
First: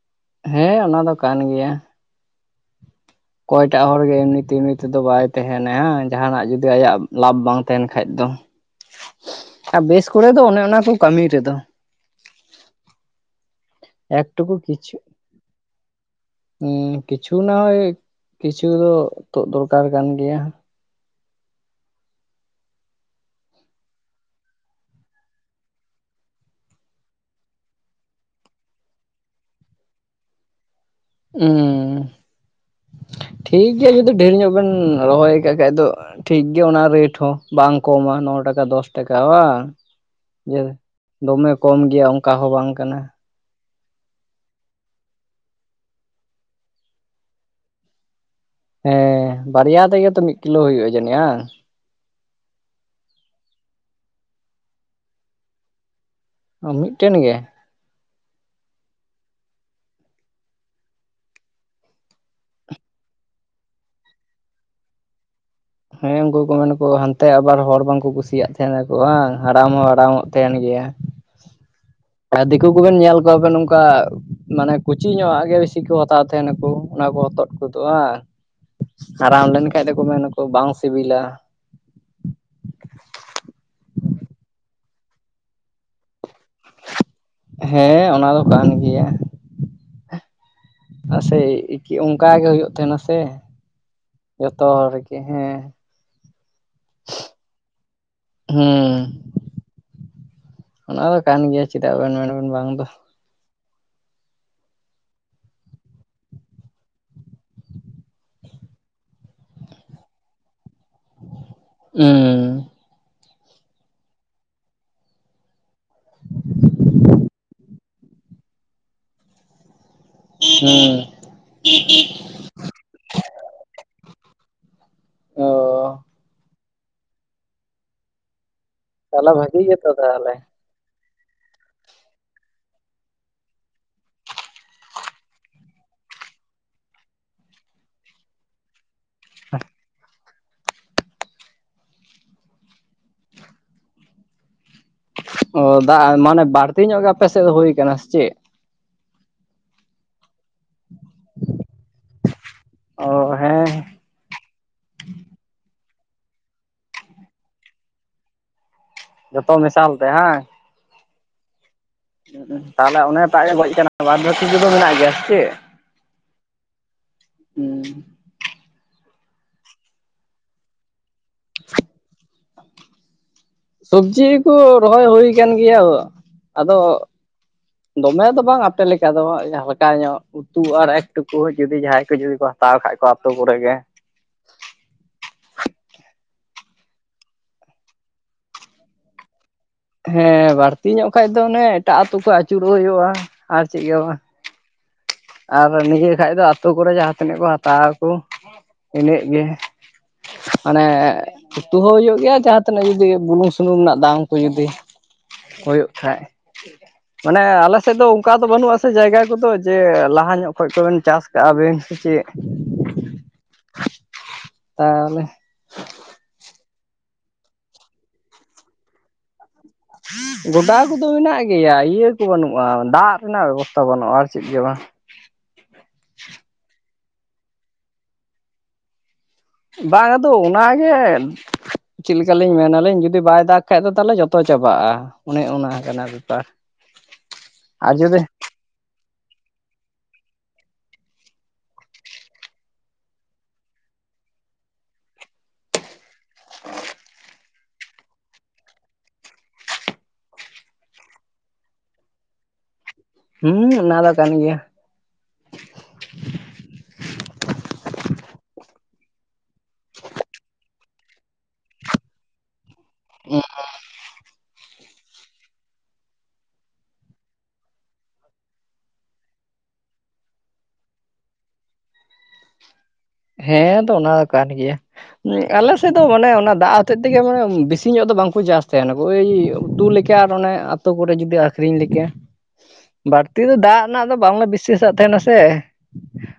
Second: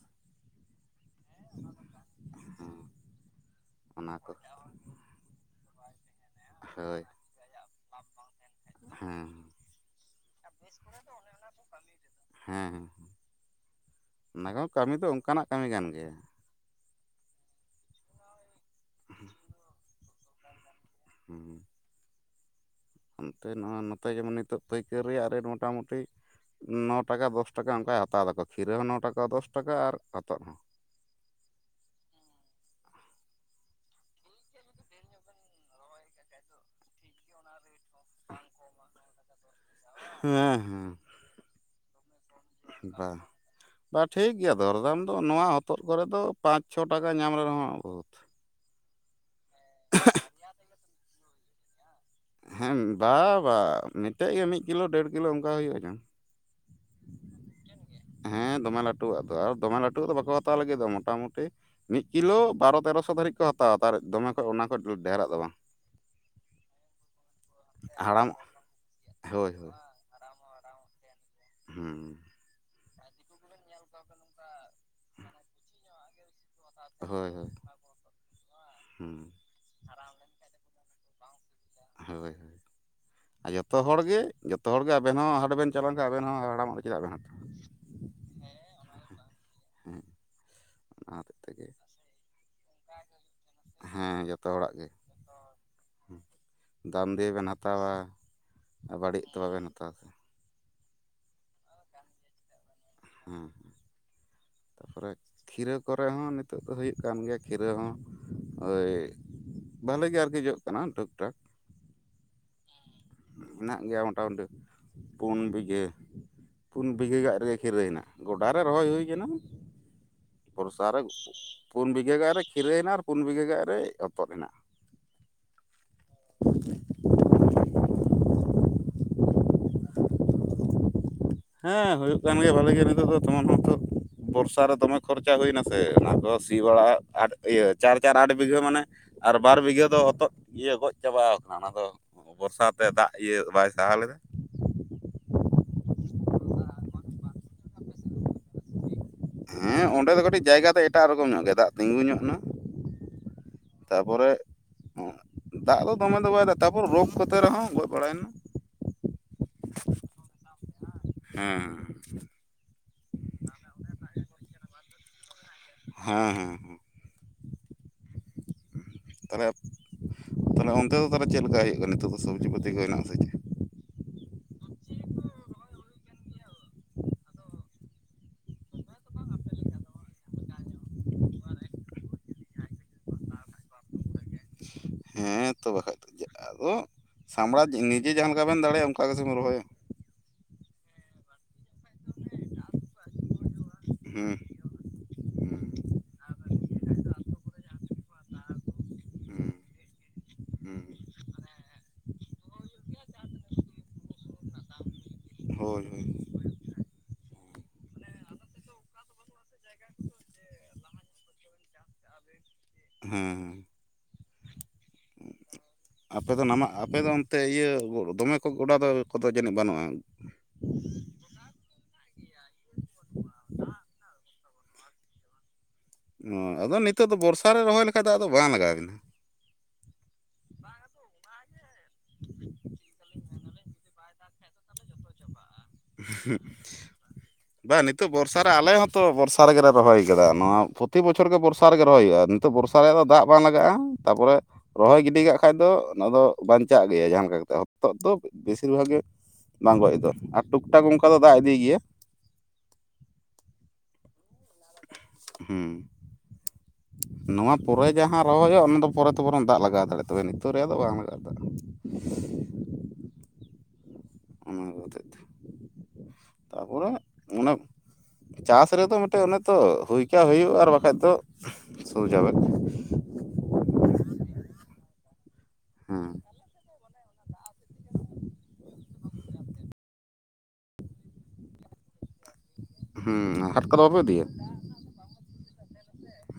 Speaker 1: ᱦᱮᱸ ᱚᱱᱟ ᱫᱚ ᱠᱟᱱ ᱜᱮᱭᱟ᱾
Speaker 2: ᱦᱩᱸ᱾
Speaker 1: ᱚᱠᱚᱭᱴᱟᱜ ᱦᱚᱲ ᱜᱮ ᱮᱢᱱᱤ ᱛᱮᱢᱱᱤ ᱛᱮᱫᱚ ᱵᱟᱭ ᱛᱟᱦᱮᱱᱟ ᱦᱮᱸ ᱡᱟᱦᱟᱱᱟᱜ ᱡᱩ ᱥᱮ ᱟᱭᱟᱜ
Speaker 2: ᱦᱳᱭ
Speaker 1: ᱞᱟᱵᱷᱽ ᱵᱟᱝ ᱛᱟᱦᱮᱱ ᱠᱷᱟᱡ ᱫᱚ᱾
Speaker 2: ᱦᱮᱸ
Speaker 1: ᱟᱨ ᱵᱮᱥ ᱠᱚᱨᱮ ᱫᱚ ᱚᱱᱮ ᱚᱱᱟ ᱠᱚ ᱠᱟᱹᱢᱤ ᱨᱮᱫᱚ
Speaker 2: ᱦᱮᱸ ᱦᱮᱸ ᱚᱱᱟ ᱫᱚ ᱠᱟᱹᱢᱤ ᱫᱚ ᱚᱱᱠᱟᱱᱟᱜ ᱠᱟᱹᱢᱤ ᱠᱟᱱ ᱜᱮᱭᱟ᱾
Speaker 1: ᱦᱮᱸ ᱠᱤᱪᱷᱩ ᱱᱟ ᱦᱚᱭ ᱠᱤᱪᱷᱩ ᱫᱚ ᱛᱳᱫ ᱫᱚᱨᱠᱟᱨ ᱠᱟᱱ ᱜᱮᱭᱟ᱾
Speaker 2: ᱦᱩᱸ ᱦᱩᱸ᱾ ᱚᱱᱛᱮ ᱱᱚᱣᱟᱜ ᱱᱚᱛᱮ ᱡᱮᱢᱚᱱ ᱱᱤᱛᱚᱜ ᱯᱟᱹᱭᱠᱟᱹᱨ ᱨᱮᱭᱟᱜ ᱨᱮᱹᱴ ᱢᱳᱚᱴᱟᱢᱩᱴᱤ ᱱᱚ ᱴᱟᱠᱟ ᱫᱚᱥ ᱴᱟᱠᱟ ᱚᱱᱠᱟᱭ ᱦᱟᱛᱟᱣ ᱫᱟᱠᱚ ᱠᱷᱤᱨᱟᱹ ᱦᱚᱸ ᱱᱚ ᱴᱟᱠᱟ ᱫᱚᱥ ᱴᱟᱠᱟ ᱟᱨ ᱦᱚᱛᱚᱫ ᱦᱚᱸᱰ᱾
Speaker 1: ᱩᱸ᱾ ᱴᱷᱤᱠᱜᱮᱭᱟ ᱡᱩᱫᱤ ᱰᱷᱮᱨ ᱧᱚᱜ ᱵᱮᱱ ᱨᱚᱦᱚᱭ ᱠᱟᱜ ᱠᱷᱟᱡ ᱫᱚ ᱴᱷᱤᱠᱜᱮᱭᱟ ᱚᱱᱟ ᱨᱮᱴ ᱦᱚᱸ᱾ ᱵᱟᱝ ᱠᱚᱢᱟ ᱱᱚ ᱴᱟᱠᱟ ᱫᱚᱥ ᱴᱟᱠᱟ ᱵᱟᱝ᱾
Speaker 2: ᱦᱮᱸ
Speaker 1: ᱡᱮ
Speaker 2: ᱦᱮᱸ
Speaker 1: ᱫᱚᱢᱮ ᱠᱚᱢ ᱜᱮᱭᱟ ᱚᱝᱠᱟ ᱦᱚᱸ ᱵᱟᱝ ᱠᱟᱱᱟ᱾
Speaker 2: ᱵᱟ ᱵᱟ ᱴᱷᱤᱠ ᱜᱮᱭᱟ ᱫᱚᱨᱫᱟᱢ ᱫᱚ ᱱᱚᱣᱟ ᱦᱚᱛᱚᱫ ᱠᱚᱨᱮ ᱫᱚ ᱯᱟᱸᱪ ᱪᱷᱚ ᱴᱟᱠᱟ ᱧᱟᱢ ᱨᱮᱦᱚᱸ ᱵᱚᱦᱩᱛ᱾
Speaker 1: ᱦᱮᱸ ᱵᱟᱨᱭᱟ ᱛᱮᱜᱮ ᱛᱚ ᱢᱤᱫ ᱠᱤᱞᱳ ᱦᱩᱭᱩᱜᱼᱟ ᱡᱟᱹᱱᱤᱡ ᱵᱟᱝ?
Speaker 2: ᱦᱮᱸ ᱵᱟ ᱵᱟᱝ ᱢᱤᱫᱴᱮᱡ ᱜᱮ ᱢᱤᱫ ᱠᱤᱞᱳ ᱰᱮᱲ ᱠᱤᱞᱳ ᱚᱱᱠᱟ ᱦᱩᱭᱩᱜᱼᱟ ᱡᱚᱝ᱾
Speaker 1: ᱢᱤᱫᱴᱮᱱ ᱜᱮ?
Speaker 2: ᱦᱮᱸ ᱫᱚᱢᱮ ᱞᱟᱹᱴᱩᱣᱟᱜ ᱫᱚ ᱟᱨ ᱫᱚᱢᱮ ᱞᱟᱹᱴᱩᱣᱟᱜ ᱫᱚ ᱵᱟᱠᱚ ᱦᱟᱛᱟᱣ ᱞᱟᱹᱜᱤᱫ ᱫᱚ ᱢᱚᱴᱟᱢᱩᱴᱤ ᱢᱤᱫ ᱠᱤᱞᱳ ᱵᱟᱨᱚ ᱛᱮᱨᱚᱥᱚ ᱫᱷᱟᱹᱨᱤᱡ ᱠᱚ ᱦᱟᱛᱟᱣᱟ ᱛᱟᱨ ᱫᱚᱢᱮ ᱠᱷᱚᱡ ᱚᱱᱟ ᱠᱷᱚᱡ ᱰᱷᱮᱨᱟᱜ ᱫᱚ ᱵᱟᱝ᱾
Speaker 1: ᱩᱱᱠᱩ ᱢᱮᱱᱟᱠᱚ ᱦᱟᱱᱛᱮ ᱟᱵᱟᱨ ᱦᱚᱲ ᱵᱟᱝᱠᱚ
Speaker 2: ᱦᱟᱲᱟᱢ
Speaker 1: ᱠᱩᱥᱤᱭᱟᱜ ᱛᱟᱦᱮᱱᱟᱠᱚ ᱵᱟᱝ
Speaker 2: ᱦᱳᱭ
Speaker 1: ᱦᱟᱲᱟᱢ
Speaker 2: ᱦᱳᱭ
Speaker 1: ᱦᱚᱸ ᱦᱟᱲᱟᱢᱚᱜ ᱛᱟᱦᱮᱱ ᱜᱮᱭᱟ᱾
Speaker 2: ᱦᱩᱸ᱾
Speaker 1: ᱟᱨ ᱫᱤᱠᱩ ᱠᱚᱵᱮᱱ ᱧᱮᱞ ᱠᱚᱣᱟᱵᱮᱱ ᱱᱚᱝᱠᱟ ᱢᱟᱱᱮ ᱠᱩᱪᱤ ᱧᱚᱜᱼᱟ ᱜᱮ ᱵᱤᱥᱤ ᱠᱚ ᱦᱟᱛᱟᱣ ᱛᱟᱦᱮᱱᱟᱠᱚ ᱚᱱᱟ ᱠᱚ
Speaker 2: ᱦᱳᱭ ᱦᱳᱭ
Speaker 1: ᱦᱚᱛᱚᱫ ᱠᱚᱫᱚᱜᱼᱟ
Speaker 2: ᱦᱩᱸ
Speaker 1: ᱦᱟᱨᱟᱢ ᱞᱮᱱ ᱵᱟᱠᱷᱟᱡ ᱫᱚᱠᱚ ᱢᱮᱱᱟᱠᱚ ᱵᱟᱝ ᱥᱤᱵᱤᱞᱟ᱾
Speaker 2: ᱦᱳᱭ ᱦᱳᱭ᱾ ᱟᱨ ᱡᱚᱛᱚ ᱦᱚᱲᱜᱮ ᱦᱚᱲᱜᱮ ᱟᱵᱮᱱ ᱦᱚᱸ ᱦᱟᱰᱮᱵᱮᱱ ᱪᱟᱞᱟᱣ ᱞᱮᱱ ᱠᱷᱟᱱ ᱟᱵᱮᱱ ᱦᱚᱸ ᱦᱟᱲᱟᱢ ᱫᱚ ᱪᱮᱫᱟᱜ ᱵᱮᱱ ᱦᱟᱛᱟᱣᱟ᱾
Speaker 1: ᱦᱮᱸ ᱚᱱᱟ ᱫᱚ ᱠᱟᱱ ᱜᱮᱭᱟ᱾
Speaker 2: ᱦᱩᱸ᱾
Speaker 1: ᱟᱨ ᱥᱮ ᱚᱱᱠᱟ ᱜᱮ ᱦᱩᱭᱩᱜ ᱛᱟᱦᱮᱱᱟ ᱥᱮ ᱡᱚᱛᱚ ᱦᱚᱲ ᱨᱮᱜᱮ ᱦᱮᱸ᱾
Speaker 2: ᱦᱩᱸ ᱫᱟᱢ ᱫᱤᱭᱮ ᱵᱮᱱ ᱦᱟᱛᱟᱣᱟ᱾ ᱟᱨ
Speaker 1: ᱦᱩᱸ
Speaker 2: ᱵᱟᱹᱲᱤᱡ ᱫᱚ ᱵᱟᱵᱮᱱ ᱦᱟᱛᱟᱣᱟ ᱥᱮ᱾
Speaker 1: ᱚᱱᱟ ᱫᱚ ᱠᱟᱱ ᱜᱮᱭᱟ ᱪᱮᱫᱟᱜ ᱵᱮᱱ ᱢᱮᱱ ᱵᱮᱱ ᱵᱟᱝ ᱫᱚ᱾
Speaker 2: ᱦᱮᱸ ᱦᱮᱸ ᱛᱟᱯᱚᱨᱮ ᱠᱷᱤᱨᱟᱹ ᱠᱚᱨᱮ ᱦᱚᱸ ᱱᱤᱛᱚᱜ ᱫᱚ ᱦᱩᱭᱩᱜ ᱠᱟᱱ ᱜᱮᱭᱟ ᱠᱷᱤᱨᱟᱹ ᱦᱚᱸ ᱳᱭ ᱵᱷᱟᱹᱞᱮᱜᱮ ᱟᱨᱠᱤ ᱡᱚᱜ ᱠᱟᱱᱟ ᱴᱷᱩᱠ ᱴᱷᱟᱠ᱾
Speaker 1: ᱩᱸ᱾
Speaker 2: ᱦᱮᱱᱟᱜ ᱜᱮᱭᱟ ᱢᱚᱴᱟᱢᱩᱴᱤ ᱯᱳᱱ ᱵᱤᱜᱟᱹ᱾ ᱯᱩᱱ ᱵᱤᱜᱷᱟᱹ ᱜᱟᱜ ᱨᱮᱜᱮ ᱠᱷᱤᱨᱟᱹᱭ ᱦᱮᱱᱜᱟ ᱜᱚᱰᱟᱨ ᱨᱮ ᱨᱚᱦᱚᱭ ᱦᱳᱭ ᱠᱟᱱᱟ᱾ ᱵᱚᱨᱥᱟᱨ
Speaker 1: ᱦᱩᱸ
Speaker 2: ᱨᱮ ᱯᱩᱱ ᱵᱤᱜᱷᱟᱹ ᱜᱟᱱ ᱨᱮ ᱠᱷᱤᱨᱟᱹᱭ ᱦᱮᱱᱟ ᱟᱨ ᱯᱩᱱ ᱵᱤᱜᱷᱟᱹ ᱜᱟᱱ ᱨᱮ ᱦᱚᱛᱚᱫ ᱦᱮᱱᱟᱜᱼᱟ᱾
Speaker 1: ᱚ᱾ ᱛᱟᱦᱟᱞᱮ ᱵᱷᱟᱹᱜᱤ ᱜᱮ ᱛᱚ ᱛᱟᱦᱟᱞᱮ᱾
Speaker 2: ᱦᱮᱸ ᱦᱳᱭᱳᱜ ᱠᱟᱱ ᱜᱮᱭᱟ ᱵᱷᱟᱹᱞᱤ ᱜᱮ ᱱᱤᱛᱳ ᱫᱚ ᱵᱚᱨᱥᱟ ᱨᱮ ᱫᱚᱢᱮ ᱠᱷᱚᱨᱪᱟ ᱦᱩᱭᱱᱟ ᱥᱮ ᱚᱱᱟ ᱠᱚ ᱥᱤ ᱵᱟᱲᱟ ᱤᱭᱟᱹ ᱪᱟᱨ ᱪᱟᱨ ᱟᱴ ᱵᱤᱜᱷᱟᱹ ᱢᱟᱱᱮ ᱟᱨ ᱵᱟᱨ ᱵᱤᱜᱷᱟᱹ ᱫᱚ ᱦᱚᱛᱚᱫ᱾ ᱤᱭᱟᱹ ᱜᱚᱡ ᱪᱟᱵᱟ ᱠᱟᱱᱟ ᱚᱱᱟ ᱫᱚ ᱵᱚᱨᱥᱟ ᱛᱮ ᱫᱟᱜ ᱤᱭᱟᱹ ᱵᱟᱭ ᱥᱟᱦᱟᱣ ᱞᱮᱫᱟ᱾
Speaker 1: ᱚ ᱫᱟᱜ ᱢᱟᱱᱮ ᱵᱟᱹᱲᱛᱤ ᱧᱚᱜ ᱜᱮ ᱟᱯᱮ ᱥᱮᱜ ᱫᱚ ᱦᱳᱭᱠᱟᱱᱟ ᱥᱮ ᱪᱮᱜ?
Speaker 2: ᱦᱮᱸ ᱚᱸᱰᱮ ᱫᱚ ᱠᱟᱹᱴᱤᱡ ᱡᱟᱭᱜᱟ ᱫᱚ ᱮᱴᱟᱜ ᱨᱚᱠᱚᱢ ᱧᱚᱜ ᱜᱮᱭᱟ ᱫᱟᱜ ᱛᱤᱸᱜᱩ ᱧᱚᱜ ᱱᱟ᱾
Speaker 1: ᱚ ᱦᱮᱸ
Speaker 2: ᱛᱟᱯᱚᱨᱮ ᱫᱟᱜ ᱫᱚ ᱫᱚᱢᱮ ᱫᱚ ᱵᱟᱭ ᱫᱟ ᱛᱟᱯᱚᱨ ᱨᱳᱜᱽ ᱠᱚᱛᱮ ᱨᱮᱦᱚᱸ ᱜᱚᱡ ᱵᱟᱲᱟᱭᱱᱟ᱾
Speaker 1: ᱡᱚᱛᱚ ᱢᱮᱥᱟᱞ ᱛᱮ ᱦᱟᱝ᱾
Speaker 2: ᱦᱚᱸ᱾
Speaker 1: ᱦᱩᱸᱜ ᱩᱸ ᱛᱟᱦᱚᱞᱮ ᱚᱱᱮ ᱴᱟᱜ ᱮ ᱜᱚᱡ ᱠᱟᱱᱟ ᱵᱟᱫ ᱵᱟᱠᱤ ᱠᱚᱫᱚ ᱢᱮᱱᱟᱜ ᱜᱮᱭᱟ ᱥᱮ ᱪᱮᱜ?
Speaker 2: ᱦᱮᱸ ᱦᱮᱸ ᱦᱮᱸ᱾
Speaker 1: ᱦᱩᱸ᱾
Speaker 2: ᱛᱟᱦᱚᱸᱞᱮ ᱛᱟᱦᱚᱸᱞᱮ ᱚᱱᱛᱮ ᱫᱚ ᱛᱟᱦᱚᱸᱞᱮ ᱪᱮᱫ ᱞᱮᱠᱟ ᱦᱩᱭᱩᱜ ᱠᱟᱱᱟ ᱱᱤᱛᱳᱜ ᱫᱚ ᱥᱚᱵᱽᱡᱤ ᱯᱟᱹᱛᱤ ᱠᱚ ᱦᱮᱱᱟᱜ ᱟᱥ ᱪᱮᱫ?
Speaker 1: ᱥᱚᱵᱽᱡᱤ ᱠᱚ ᱨᱚᱦᱚᱭ ᱦᱩᱭ ᱟᱠᱟᱱ ᱜᱮᱭᱟ ᱟᱫᱚ ᱫᱚᱢᱮ ᱫᱚ ᱵᱟᱝ ᱟᱯᱮ ᱞᱮᱠᱟ ᱫᱚ, ᱦᱟᱞᱠᱟ ᱧᱚᱜ᱾ ᱟᱹᱛᱩ ᱟᱨ ᱮᱠ ᱴᱩᱠᱩ ᱡᱩᱫᱤ ᱡᱟᱦᱟᱸᱭ ᱠᱚ ᱡᱩᱫᱤ ᱠᱚ ᱦᱟᱛᱟᱣ ᱠᱷᱟᱡ ᱠᱚ ᱟᱛᱳ ᱠᱚᱨᱮ ᱜᱮ᱾
Speaker 2: ᱦᱮᱸ ᱛᱚ ᱵᱟᱠᱷᱟᱡ ᱫᱚ ᱪᱮᱫ᱾ ᱟᱫᱚ ᱥᱟᱢᱲᱟ ᱱᱤᱡᱮ ᱡᱟᱦᱟᱸ ᱞᱮᱠᱟ ᱵᱮᱱ ᱫᱟᱲᱮᱭᱟᱜ-ᱟ ᱚᱱᱠᱟ ᱜᱮᱥᱮ ᱵᱮᱱ ᱨᱚᱦᱚᱭᱟ᱾
Speaker 1: ᱦᱮᱸ ᱵᱟᱹᱲᱛᱤ ᱧᱚᱜ ᱠᱷᱟᱡ ᱫᱚ ᱚᱱᱮ ᱮᱴᱟᱜ ᱟᱛᱳ ᱠᱷᱚᱡ ᱟᱹᱪᱩᱨᱚᱜ ᱦᱩᱭᱩᱜ-ᱟ ᱟᱨ ᱪᱮᱫ ᱜᱮ ᱵᱟᱝ᱾
Speaker 2: ᱦᱩᱸ
Speaker 1: ᱟᱨ
Speaker 2: ᱦᱩᱸ
Speaker 1: ᱱᱤᱭᱟᱹ ᱠᱷᱟᱡ ᱫᱚ ᱟᱛᱳ ᱠᱚᱨᱮ ᱡᱟᱦᱟᱸ ᱛᱤᱱᱟᱹᱜ ᱠᱚ ᱦᱟᱛᱟᱣᱟ ᱠᱚ ᱤᱱᱟᱹᱜ ᱜᱮ᱾
Speaker 2: ᱦᱩᱸ
Speaker 1: ᱢᱟᱱᱮ
Speaker 2: ᱦᱩᱸ
Speaker 1: ᱩᱛᱩ ᱦᱚᱸ ᱦᱩᱭᱩᱜ ᱜᱮᱭᱟ ᱡᱟᱦᱟᱸ ᱛᱤᱱᱟᱹᱜ ᱡᱩᱫᱤ ᱵᱩᱞᱩᱝ ᱥᱩᱱᱩᱢ ᱨᱮᱱᱟᱜ ᱫᱟᱢ ᱠᱚ ᱡᱩᱫᱤ᱾
Speaker 2: ᱦᱳᱭ
Speaker 1: ᱦᱳᱭᱳᱜ
Speaker 2: ᱦᱳᱭ
Speaker 1: ᱠᱷᱟᱡ, ᱢᱟᱱᱮ ᱟᱞᱮ ᱥᱮᱫ ᱫᱚ ᱚᱱᱠᱟ ᱫᱚ ᱵᱟᱹᱱᱩᱜ-ᱟᱥᱮ ᱡᱟᱭᱜᱟ ᱠᱚᱫᱚ ᱡᱮ ᱞᱟᱦᱟ ᱧᱚᱜ ᱠᱷᱚᱡ ᱠᱚ ᱵᱮᱱ ᱪᱟᱥ ᱠᱟᱜ-ᱟ ᱵᱮᱱ ᱥᱮ ᱪᱮᱫ᱾
Speaker 2: ᱦᱩᱸᱻ᱾
Speaker 1: ᱛᱟᱦᱚᱸᱞᱮ,
Speaker 2: ᱟᱯᱮ ᱫᱚ ᱱᱟᱢᱟᱜ ᱟᱯᱮᱫᱚ ᱚᱱᱛᱮ ᱤᱭᱟᱹ ᱫᱚᱢᱮ ᱠᱚ ᱜᱚᱰᱟ ᱫᱚ ᱠᱚᱫᱚ ᱡᱟᱹᱱᱤᱡ ᱵᱟᱹᱱᱩᱜ-ᱟ᱾
Speaker 1: ᱜᱚᱰᱟ ᱠᱚᱫᱚ ᱢᱮᱱᱟᱜ ᱜᱮᱭᱟ ᱤᱭᱟ ᱠᱚ ᱵᱟᱹᱱᱩᱜ-ᱟ ᱫᱟᱜ ᱨᱮᱱᱟᱜ ᱵᱮᱵᱚᱥᱛᱟᱷᱟ ᱵᱟᱹᱱᱩᱜ-ᱟ ᱟᱨ ᱪᱮᱫ ᱜᱮ ᱵᱟᱝᱺ
Speaker 2: ᱚ ᱟᱫᱚ ᱱᱤᱛᱚᱜ ᱫᱚ ᱵᱚᱨᱥᱟ ᱨᱮ ᱨᱚᱦᱚᱭ ᱞᱮᱠᱟ ᱫᱟᱜ ᱫᱚ ᱵᱟᱝ ᱞᱟᱜᱟᱣ ᱠᱟᱱᱟ᱾
Speaker 1: ᱵᱟᱝ ᱟᱫᱚ ᱚᱱᱟᱜᱮ ᱪᱮᱫ ᱞᱮᱠᱟᱞᱤᱧ ᱢᱮᱱᱟ ᱞᱤᱧ ᱡᱩᱫᱤ ᱵᱟᱭ ᱫᱟᱜ ᱵᱟᱠᱷᱟᱡ ᱫᱚ ᱛᱟᱦᱚᱸᱞᱮ ᱡᱚᱛᱚ ᱪᱟᱵᱟᱜ-ᱟ ᱚᱱᱮ ᱚᱱᱟ᱾ ᱠᱟᱱᱟ
Speaker 2: ᱦᱩᱸ
Speaker 1: ᱵᱮᱯᱟᱨ
Speaker 2: ᱵᱟᱝ
Speaker 1: ᱟᱨ
Speaker 2: ᱱᱤᱛᱚᱜ
Speaker 1: ᱡᱩᱫᱤ
Speaker 2: ᱵᱚᱨᱥᱟ ᱟᱞᱮ ᱦᱚᱸᱛᱚ ᱵᱚᱨᱥᱟ ᱨᱮᱜᱮ ᱨᱚᱦᱚᱭ ᱟᱠᱟᱫᱟ ᱱᱚᱣᱟ ᱯᱨᱚᱛᱤ ᱵᱚᱪᱷᱚᱨ ᱜᱮ ᱵᱚᱨᱥᱟ ᱨᱮᱜᱮ ᱨᱚᱦᱚᱭ ᱦᱩᱭᱩᱜ-ᱟ ᱱᱤᱛᱚᱜ ᱵᱚᱨᱥᱟ- ᱦᱟᱥᱟᱨᱮ ᱫᱚ ᱫᱟᱜ ᱵᱟᱝ ᱞᱟᱜᱟᱜ-ᱟ ᱛᱟᱯᱚᱨᱮ᱾ ᱨᱚᱦᱚᱭ ᱜᱤᱰᱤ ᱠᱟᱜ ᱠᱷᱟᱡ ᱫᱚ ᱚᱱᱟ ᱫᱚ ᱵᱟᱧᱪᱟᱜ ᱜᱮᱭᱟ ᱡᱟᱦᱟᱸ ᱞᱮᱠᱟ ᱠᱟᱛᱮᱫ ᱦᱚᱫ ᱫᱚ ᱵᱮᱥᱤᱨ ᱵᱷᱟᱜᱽ ᱜᱮ᱾ ᱵᱟᱝ ᱜᱚᱡ ᱦᱚᱫᱚ ᱟ, ᱟᱨ ᱴᱩᱠ ᱴᱟᱠ ᱚᱱᱠᱟ ᱫᱚ ᱫᱟᱜ ᱤᱫᱤᱭ ᱜᱮᱭᱟ᱾
Speaker 1: ᱦᱩᱸ ᱚᱱᱟ ᱫᱚ ᱠᱟᱱ ᱜᱮᱭᱟ᱾
Speaker 2: ᱦᱩᱸ᱾
Speaker 1: [inaudible]
Speaker 2: ᱱᱚᱣᱟ ᱯᱚᱨᱮ ᱡᱟᱦᱟᱸ ᱨᱚᱦᱚᱭ ᱦᱩᱭᱩᱜ-ᱟ ᱚᱱᱟ ᱫᱚ ᱯᱚᱨᱮ ᱛᱮ ᱵᱚᱨᱚᱝ ᱫᱟᱜ ᱞᱟᱜᱟᱣ ᱫᱟᱲᱮᱜ-ᱟ ᱛᱚᱵᱮ ᱱᱤᱛᱚᱜ ᱨᱮᱭᱟᱜ ᱫᱚ ᱵᱟᱝ ᱞᱟᱜᱟᱜ-ᱟ ᱫᱟᱜ᱾
Speaker 1: ᱩᱻ᱾
Speaker 2: ᱚᱱᱟ ᱦᱚᱛᱮᱡ ᱛᱮ, ᱛᱟᱯᱚᱨᱮ ᱚᱱᱟ ᱮ ᱪᱟᱥ ᱨᱮᱫᱚ ᱢᱤᱫᱴᱮᱡ ᱚᱱᱮᱛ, ᱦᱩᱭ ᱠᱷᱟᱡ ᱦᱩᱭᱩᱜ-ᱟ ᱟᱨ ᱵᱟᱠᱷᱟᱡ ᱫᱚ ᱥᱩᱨ ᱡᱟᱵᱮ
Speaker 1: ᱦᱮᱸ ᱛᱚ ᱚᱱᱟ ᱫᱚ ᱠᱟᱱ ᱜᱮᱭᱟ, ᱟᱞᱮ ᱥᱮᱫ ᱫᱚ
Speaker 2: ᱦᱮᱸ
Speaker 1: ᱢᱟᱱᱮ ᱚᱱᱟ ᱫᱟᱜ ᱦᱚᱸᱛᱮᱡ ᱛᱮᱜᱮ ᱢᱟᱱᱮ ᱵᱮᱥᱤ ᱧᱚᱜ ᱫᱚ ᱵᱟᱝᱠᱚ ᱪᱟᱥ ᱛᱟᱭᱟ ᱱᱩᱠᱩ ᱳᱭ ᱩᱛᱩ ᱞᱮᱠ ᱪᱮ ᱟᱨ ᱚᱱᱮ ᱟᱹᱛᱩ ᱠᱚᱨᱮ ᱡᱩᱫᱤ ᱟᱹᱷᱨᱤᱧ ᱞᱮᱠᱟ᱾ ᱵᱟᱹᱲᱛᱤ
Speaker 2: ᱦᱮᱸ
Speaker 1: ᱫᱚ
Speaker 2: ᱦᱟᱴ
Speaker 1: ᱫᱟᱜ
Speaker 2: ᱠᱚᱫᱚ ᱵᱟᱯᱮ
Speaker 1: ᱨᱮᱱᱟᱜ ᱫᱚ
Speaker 2: ᱤᱫᱤᱭᱟ
Speaker 1: ᱵᱟᱝᱞᱮ ᱵᱤᱥᱥᱟᱹᱥᱟᱜ ᱛᱟᱦᱮᱸᱱᱟ ᱥᱮ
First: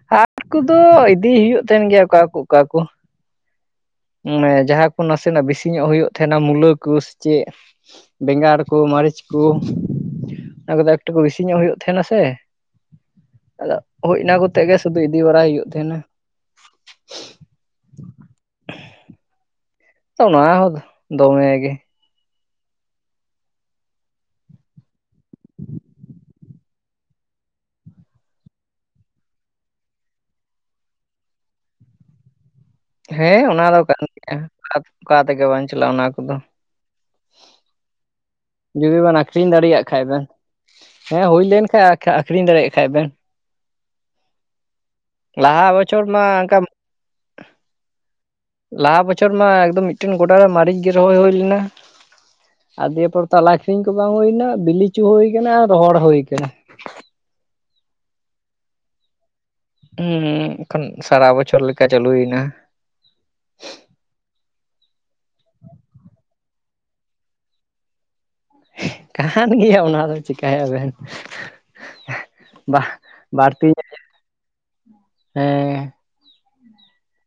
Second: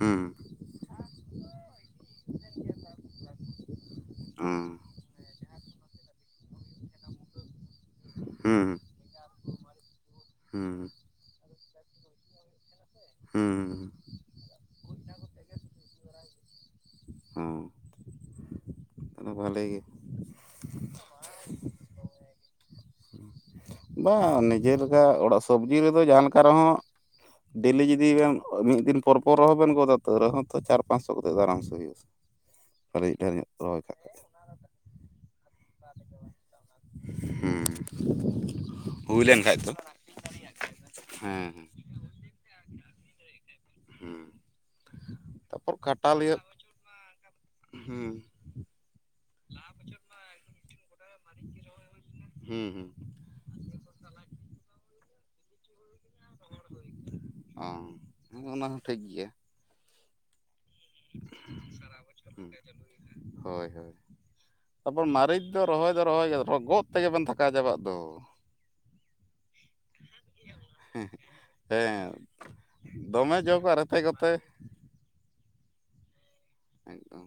Speaker 2: ᱦᱮᱸ
Speaker 1: ᱟᱨ ᱩᱱᱠᱩ ᱫᱚ ᱤᱫᱤ ᱦᱩᱭᱩᱜ ᱛᱟᱦᱮᱸᱱ ᱜᱮᱭᱟ ᱚᱠᱟ ᱠᱚ ᱚᱠᱟ ᱠᱚ᱾ ᱚᱱᱮ
Speaker 2: ᱦᱮᱸ
Speaker 1: ᱡᱟᱦᱟᱸ ᱠᱚ ᱱᱟᱥᱮᱱᱟᱜ ᱵᱮᱥᱤ ᱧᱚᱜ ᱦᱩᱭᱩᱜ ᱛᱟᱦᱮᱸᱱᱟ ᱢᱩᱞᱟᱹ ᱠᱚ ᱥᱮ ᱪᱮᱫ᱾ ᱵᱮᱸᱜᱟᱲ
Speaker 2: ᱦᱮᱸ
Speaker 1: ᱠᱚ ᱢᱟᱹᱨᱤᱪ ᱠᱚ, ᱚᱱᱟ
Speaker 2: ᱦᱮᱸ
Speaker 1: ᱠᱚᱫᱚ ᱮᱠ ᱴᱩᱠᱩ ᱵᱤᱥᱤ ᱧᱚᱜ ᱦᱩᱭᱩᱜ ᱛᱟᱦᱮᱸᱱᱟ ᱥᱮ᱾
Speaker 2: ᱦᱮᱸ
Speaker 1: ᱟᱫᱚ ᱦᱳᱭ ᱚᱱᱟ ᱠᱚᱛᱮ ᱜᱮ ᱥᱩᱫᱩ ᱤᱫᱤ ᱵᱟᱲᱟᱭ ᱦᱩᱭᱩᱜ ᱛᱟᱦᱮᱸᱱᱟ
Speaker 2: ᱦᱩ ᱛᱟᱦᱚᱸᱞᱮ ᱵᱷᱟᱞᱮ ᱜᱮ᱾
Speaker 1: ᱥᱚᱱᱟ ᱦᱳᱜ ᱫᱚᱢᱮ ᱜᱮ᱾
Speaker 2: ᱵᱟᱝ ᱱᱤᱡᱮ ᱞᱮᱠᱟ ᱚᱲᱟᱜ ᱥᱚᱵᱽᱡᱤ ᱨᱮ ᱫᱚ ᱡᱟᱦᱟ ᱞᱮᱠᱟ ᱨᱮ ᱦᱚᱸ᱾ ᱰᱮᱞᱤ ᱡᱩᱫᱤ ᱵᱮᱱ ᱢᱤᱫ ᱫᱤᱱ ᱯᱚᱨ ᱯᱚᱨ ᱨᱮᱦᱚᱸ ᱵᱮᱱ ᱜᱚᱫᱟ ᱛᱳᱣ ᱨᱮᱦᱚᱸ ᱛᱚ ᱪᱟᱨ ᱯᱟᱸᱪᱥᱚ ᱠᱟᱛᱮ ᱟᱨᱟᱢ ᱥᱮ ᱦᱩᱭᱩᱜ-ᱟ᱾
Speaker 1: ᱦᱮᱸ ᱚᱱᱟ ᱫᱚ ᱠᱟᱱ ᱜᱮᱭᱟ ᱚᱠᱟ ᱛᱮᱜᱮ ᱵᱟᱝ ᱪᱟᱞᱟᱜᱼᱟ ᱚᱱᱟ ᱠᱚᱫᱚ ᱾
Speaker 2: ᱦᱩᱸ᱾
Speaker 1: ᱡᱩᱫᱤ ᱵᱮᱱ
Speaker 2: ᱦᱩᱭ ᱞᱮᱱ
Speaker 1: ᱟᱹᱠᱷᱨᱤᱧ
Speaker 2: ᱠᱷᱟᱡ ᱫᱚ
Speaker 1: ᱫᱟᱲᱮᱭᱟᱜ ᱠᱷᱟᱱ ᱵᱮᱱ ᱦᱮᱸ ᱦᱳᱭ ᱞᱮᱱ ᱠᱷᱟᱡ ᱠᱷᱟᱜ ᱟᱹᱠᱷᱨᱤᱧ ᱫᱮᱭᱟᱜ ᱠᱷᱟᱡ ᱵᱮᱱ᱾
Speaker 2: ᱦᱩᱸ᱾
Speaker 1: ᱞᱟᱦᱟ ᱵᱚᱪᱷᱚᱨ ᱢᱟ ᱚᱝᱠᱟ
Speaker 2: ᱦᱩᱸ᱾
Speaker 1: ᱞᱟᱦᱟ ᱵᱚᱪᱷᱚᱨ ᱢᱟ ᱮᱠᱫᱚᱢ ᱢᱤᱫᱴᱮᱱ ᱜᱚᱰᱟ ᱨᱮ ᱢᱟᱹᱨᱤᱪ ᱜᱮ ᱨᱚᱦᱚᱭ ᱦᱩᱭ ᱞᱮᱱᱟ
Speaker 2: ᱦᱩᱸ ᱦᱩᱸ
Speaker 1: ᱫᱤᱭᱮ ᱯᱚᱨ ᱛᱟᱞᱟ ᱟᱠᱷᱟᱨᱤᱧ ᱠᱚ ᱵᱟᱝ ᱦᱩᱭᱱᱟ ᱵᱤᱞᱤᱪᱩ ᱦᱩᱭ ᱟᱠᱟᱱᱟ ᱟᱨ ᱨᱚᱦᱚᱲ ᱦᱳᱭ ᱠᱟᱱᱟ᱾
Speaker 2: ᱚ ᱦᱮᱸ ᱚᱱᱟ ᱦᱚᱸ ᱴᱷᱤᱠ ᱜᱮᱭᱟ᱾
Speaker 1: ᱦᱩᱸ᱾ ᱮᱠᱷᱚᱱ ᱥᱟᱨᱟ ᱵᱚᱪᱷᱚᱨ ᱞᱮᱠᱟ
Speaker 2: ᱥᱟᱨᱟ ᱵᱚᱪᱷᱚᱨ
Speaker 1: ᱪᱟᱹᱞᱩᱭᱮᱱᱟ
Speaker 2: ᱪᱟᱹᱭ ᱫᱟ ᱦᱳᱭ ᱦᱳᱭ᱾ ᱛᱟᱨᱯᱚᱨ ᱢᱟᱹᱨᱤᱪ ᱫᱚ ᱨᱚᱦᱚᱭ ᱫᱚ ᱨᱚᱦᱚᱭ ᱜᱮ ᱟᱨ ᱜᱚᱫ ᱛᱮᱜᱮᱵᱮᱱ ᱛᱷᱟᱠᱟ ᱡᱟᱵᱟᱜ ᱫᱚ᱾
Speaker 1: ᱠᱟᱱ ᱜᱮᱭᱟ ᱚᱱᱟ ᱫᱚ ᱪᱤᱠᱟᱹᱭᱟ ᱵᱮᱱ᱾
Speaker 2: ᱦᱮᱸ ᱫᱚᱢᱮ ᱡᱚᱜ ᱟᱨ ᱨᱮᱛᱮ-ᱠᱚᱛᱮ᱾
Speaker 1: ᱦᱮᱸ᱾
Speaker 2: ᱮᱠᱫᱚᱢ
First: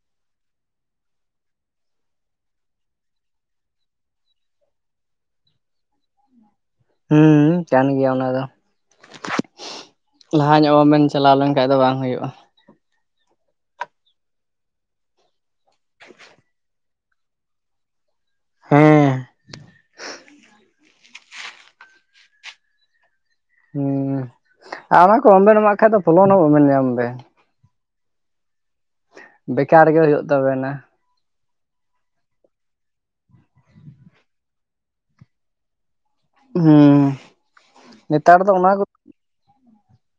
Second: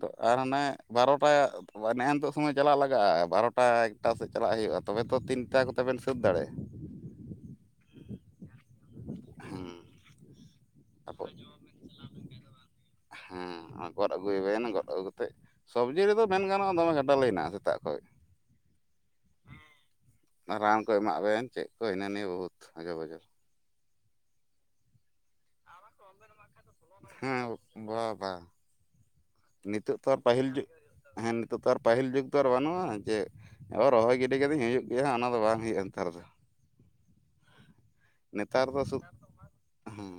Speaker 2: ᱛᱚ ᱟᱨ ᱦᱟᱱᱮ ᱵᱟᱨᱚᱴᱟ ᱛᱚᱵᱚᱱᱮ ᱱᱤᱛᱳᱜ ᱥᱚᱢᱚᱭ ᱪᱟᱞᱟᱜ ᱞᱟᱜᱟᱜᱼᱟ ᱵᱟᱨᱚᱴᱟ ᱮᱠᱴᱟ ᱥᱮᱫ ᱪᱟᱞᱟᱜ ᱦᱳᱭᱳᱜᱼᱟ ᱛᱚᱵᱮ ᱛᱚ ᱛᱤᱱᱴᱟ ᱠᱚᱛᱮ ᱵᱮᱱ ᱥᱟᱹᱛ ᱫᱟᱲᱮᱭᱟᱜᱼᱟ᱾
Speaker 1: ᱦᱩᱸ ᱠᱟᱱ ᱜᱮᱭᱟ ᱚᱱᱟ ᱫᱚ᱾
Speaker 2: ᱦᱮᱸ
Speaker 1: ᱞᱟᱦᱟ ᱧᱚᱜ ᱚᱢ
Speaker 2: ᱛᱟᱯᱚᱨ
Speaker 1: ᱪᱟᱞᱟᱣ ᱞᱮᱱᱠᱷᱟᱱᱡ ᱫᱚ ᱵᱟᱝ ᱦᱳᱭᱳᱜᱼᱟ᱾
Speaker 2: ᱦᱮᱸ ᱜᱚᱫ ᱟᱹᱜᱩᱭᱵᱮᱱ ᱜᱚᱫ ᱟᱹᱜᱩ ᱠᱟᱛᱮᱜ ᱥᱚᱵᱽᱡᱤ ᱨᱮᱫᱚ ᱢᱮᱱ ᱜᱟᱱᱚᱜᱼᱟ ᱫᱚᱢᱮ ᱜᱟᱰᱟᱞᱟᱹᱭᱮᱱᱟ ᱥᱮᱛᱟᱜ᱾ ᱦᱳᱭ᱾
Speaker 1: ᱦᱮᱸ
Speaker 2: ᱨᱟᱱ ᱠᱚ ᱮᱢᱟᱜ ᱵᱮᱱ ᱪᱮᱜ ᱠᱚ ᱦᱤᱱᱟᱹ ᱱᱤᱭᱟᱹ ᱵᱚᱦᱩᱛ ᱦᱚᱡᱚ-ᱵᱚᱡᱚ᱾
Speaker 1: ᱦᱮᱸ ᱠᱚ ᱚᱢᱵᱮᱱ ᱮᱢᱟᱜ ᱠᱷᱟᱡ ᱫᱚ ᱯᱷᱚᱞᱚᱱ ᱦᱚᱸ ᱚᱢᱵᱮᱱ ᱧᱟᱢ ᱵᱮᱱ᱾
Speaker 2: ᱦᱮᱸ ᱵᱟ ᱵᱟ᱾
Speaker 1: ᱵᱮᱠᱟᱨ
Speaker 2: ᱱᱤᱛᱚᱜ
Speaker 1: ᱜᱮ
Speaker 2: ᱛᱚ ᱟᱨ
Speaker 1: ᱦᱩᱭᱩᱜ
Speaker 2: ᱯᱟᱹᱦᱤᱞ ᱡᱩᱜᱽ
Speaker 1: ᱛᱟᱵᱮᱱᱟ
Speaker 2: ᱦᱮᱸ ᱱᱤᱛᱚᱜ ᱛᱚ ᱟᱨ ᱯᱟᱹᱦᱤᱞ ᱡᱩᱜᱽ ᱫᱚ ᱟᱨ ᱵᱟᱹᱱᱩᱜᱼᱟ ᱡᱮ ᱚ ᱨᱚᱦᱚᱭ ᱜᱤᱰᱤ ᱠᱟᱫᱟᱹᱧ ᱦᱤᱡᱩᱜ ᱜᱮᱭᱟ ᱦᱟᱸᱜ ᱚᱱᱟ ᱫᱚ ᱵᱟᱝ ᱦᱩᱭᱩᱜᱼᱟ ᱱᱮᱛᱟᱨ ᱫᱚ᱾
Speaker 1: ᱦᱩᱸ᱾
Speaker 2: ᱱᱮᱛᱟᱨ ᱫᱚ ᱥᱩᱫ ᱦᱩᱸ᱾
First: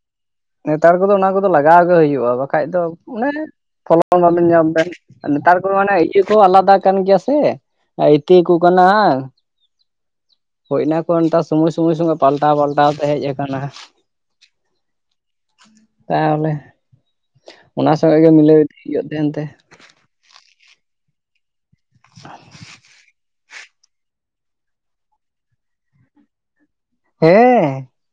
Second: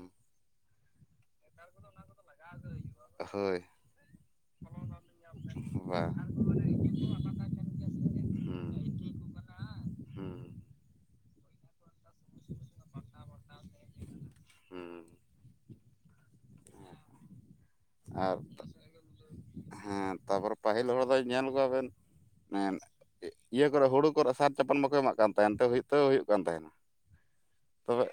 Speaker 1: ᱱᱮᱛᱟᱨ ᱠᱚᱫᱚ ᱚᱱᱟ ᱠᱚᱫᱚ ᱞᱟᱜᱟᱣ ᱵᱟᱠᱷᱟᱡ ᱫᱚ ᱦᱩᱭᱩᱜᱼᱟ ᱫᱚ ᱚᱱᱮ
Speaker 2: ᱦᱳᱭ
Speaker 1: ᱯᱷᱚᱞᱚᱱ ᱵᱟᱵᱮᱱ ᱧᱟᱢ ᱵᱮᱱ ᱱᱮᱛᱟᱨ ᱠᱚ ᱢᱟᱱᱮ
Speaker 2: ᱵᱟ
Speaker 1: ᱤᱭᱟᱹ ᱠᱚ ᱟᱞᱟᱫᱟ ᱠᱟᱱ ᱜᱮᱭᱟ ᱥᱮ᱾ ᱟ ᱮᱠᱤᱠᱩ
Speaker 2: ᱦᱩᱸ
Speaker 1: ᱠᱟᱱᱟ ᱦᱟᱝ᱾
Speaker 2: ᱦᱩᱸ
Speaker 1: ᱦᱳᱭ ᱮᱱᱟ ᱠᱚ ᱥᱚᱢᱚᱭ ᱥᱚᱢᱚᱭ ᱥᱚᱸᱜᱮ ᱯᱟᱞᱴᱟᱣ ᱯᱟᱞᱴᱟᱣ ᱛᱮ ᱦᱮᱡ ᱠᱟᱱᱟ᱾
Speaker 2: ᱦᱩᱸ᱾
Speaker 1: ᱛᱟᱦᱚᱞᱮ ᱚᱱᱟ ᱥᱚᱸᱜᱮ ᱜᱮ
Speaker 2: ᱟᱨ
Speaker 1: ᱢᱤᱞᱟᱹᱵᱤᱛ ᱦᱩᱭᱩᱜ ᱛᱟᱦᱮᱱ ᱛᱮ᱾
Speaker 2: ᱦᱮᱸ ᱛᱟᱯᱚᱨᱮ ᱯᱟᱹᱦᱤᱞ ᱦᱚᱲ ᱫᱚ ᱧᱮᱞ ᱠᱚᱣᱟᱵᱮᱱ
Speaker 1: [unintelligible]
Speaker 2: ᱢᱟᱱᱮ ᱤᱭᱟᱹ ᱠᱚᱨᱮ ᱦᱩᱲᱩ ᱠᱚᱨᱮ ᱥᱟᱨ ᱪᱟᱯᱟᱱ ᱵᱟᱠᱚ ᱮᱢᱟᱜ ᱠᱟᱱ ᱛᱟᱦᱮᱱᱛᱮ ᱛᱟᱹᱣ ᱦᱳᱭᱳᱜ ᱠᱟᱱ ᱛᱟᱦᱮᱱᱟ᱾
Speaker 1: ᱦᱮᱸ᱾
Speaker 2: ᱛᱚᱵᱮ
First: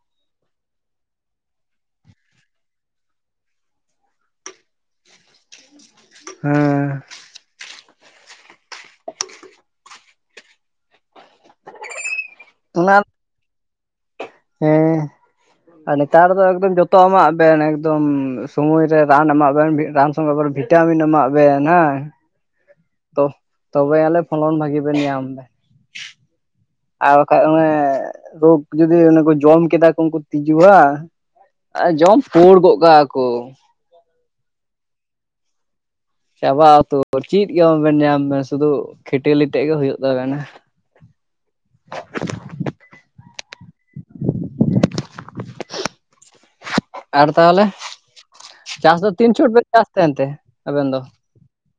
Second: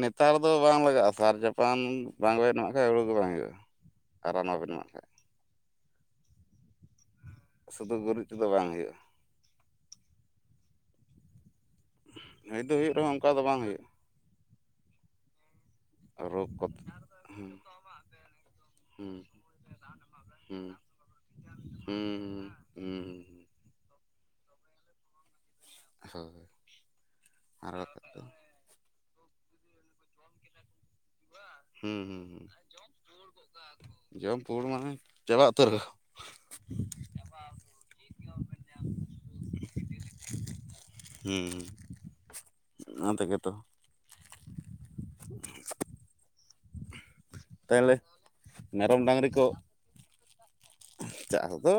Speaker 2: ᱱᱮᱛᱟᱨ ᱫᱚ ᱵᱟᱝ ᱞᱟᱜᱟᱜᱼᱟ ᱥᱟᱨ ᱪᱟᱯᱟᱱ ᱵᱟᱝᱜ ᱮᱢ ᱠᱷᱟᱱᱡ ᱦᱩᱲᱩ ᱫᱚ ᱵᱟᱝ ᱦᱳᱭᱳᱜᱼᱟ ᱾ [unintelligible] ᱠᱷᱟᱡ
Speaker 1: ᱦᱮᱸ᱾
Speaker 2: ᱥᱩᱫᱩ ᱜᱩᱨᱤᱡ ᱛᱮᱫᱚ ᱵᱟᱝ ᱦᱳᱭᱳᱜᱼᱟ ᱾ ᱦᱳᱭ ᱫᱚ ᱦᱳᱭᱳᱜ
Speaker 1: ᱚᱱᱟ
Speaker 2: ᱨᱮᱦᱚᱸ ᱚᱝᱠᱟ ᱫᱚ ᱵᱟᱝ ᱦᱳᱭᱳᱜᱼᱟ ᱾
Speaker 1: ᱦᱮᱸ᱾ ᱟᱨ ᱱᱮᱛᱟᱨ ᱫᱚ
Speaker 2: ᱨᱳᱜᱽ ᱠᱚ
Speaker 1: ᱮᱠᱫᱚᱢ ᱡᱚᱛᱚ ᱮᱢᱟᱜ
Speaker 2: ᱦᱩᱸ
Speaker 1: ᱵᱮᱱ ᱮᱠᱫᱚᱢ ᱥᱚᱢᱚᱭ ᱨᱮ
Speaker 2: ᱦᱩᱸ
Speaker 1: ᱨᱟᱱ ᱮᱢᱟᱜ ᱵᱮᱱ ᱢᱤᱫ ᱨᱟᱱ ᱥ ᱟᱵᱟᱨ
Speaker 2: ᱦᱩᱸ
Speaker 1: ᱵᱷᱤᱴᱟᱢᱤᱱ ᱮᱢᱟᱜ ᱵᱮᱱ ᱦᱮᱸ᱾
Speaker 2: ᱦᱩᱸ ᱦᱩᱸ
Speaker 1: ᱚ
Speaker 2: ᱦᱩᱸ
Speaker 1: ᱛᱚᱵᱮ ᱟᱞᱮ ᱯᱷᱚᱞᱚᱱ ᱵᱷᱟᱹᱜᱤ ᱵᱮᱱ ᱧᱟᱢᱫᱟ᱾
Speaker 2: ᱦᱳᱭ
Speaker 1: ᱟᱨ ᱵᱟᱠᱷᱟ ᱚᱱᱮ
Speaker 2: ᱟᱨ ᱵᱟᱠᱷᱟᱡ ᱫᱚ
Speaker 1: ᱨᱳᱜᱽ᱾ ᱡᱩᱫᱤ ᱚᱱᱮ ᱠᱚ ᱡᱚᱢ ᱠᱮᱫᱟ ᱠᱚ ᱩᱱᱠᱩ ᱛᱤᱡᱩᱣᱟ, ᱟᱨ
Speaker 2: ᱦᱩᱸ
Speaker 1: ᱡᱚᱢ
Speaker 2: ᱦᱩᱸ ᱦᱩᱸ
Speaker 1: ᱯᱩᱲ ᱜᱚᱜ ᱠᱟᱜ-ᱟ ᱠᱚ᱾
Speaker 2: ᱡᱚᱢ ᱯᱩᱲ ᱢᱟᱱᱮ ᱪᱟᱵᱟ ᱩᱛᱟᱹᱨᱚᱜ-ᱟ᱾
Speaker 1: ᱪᱟᱵᱟ ᱩᱛᱟᱹᱨ ᱪᱮᱫ ᱜᱮᱵᱮᱱ ᱧᱟᱢ ᱵᱮᱱ ᱥᱩᱫᱷᱩ ᱠᱷᱮᱴᱞᱤ ᱛᱮᱫ ᱜᱮ ᱦᱩᱭᱩᱜ ᱛᱟᱵᱮᱱᱟ᱾
Speaker 2: ᱦᱩᱸᱻ᱾ ᱚᱱᱟ ᱛᱮᱜᱮ ᱛᱚ᱾
Speaker 1: ᱟᱨ ᱛᱟᱦᱚᱸᱞᱮ
Speaker 2: ᱛᱟᱦᱚᱞᱮ
Speaker 1: ᱪᱟᱥ
Speaker 2: ᱢᱮᱨᱚᱢ
Speaker 1: ᱫᱚ
Speaker 2: ᱰᱟᱝᱨᱤ
Speaker 1: ᱛᱤᱱ
Speaker 2: ᱠᱚ
Speaker 1: ᱪᱷᱚᱴ ᱵᱮᱱ ᱪᱟᱥ ᱛᱟᱦᱮᱹᱱ ᱛᱮ ᱟᱵᱮᱱ ᱫᱚ᱾
Speaker 2: ᱪᱟᱥ ᱫᱚ᱾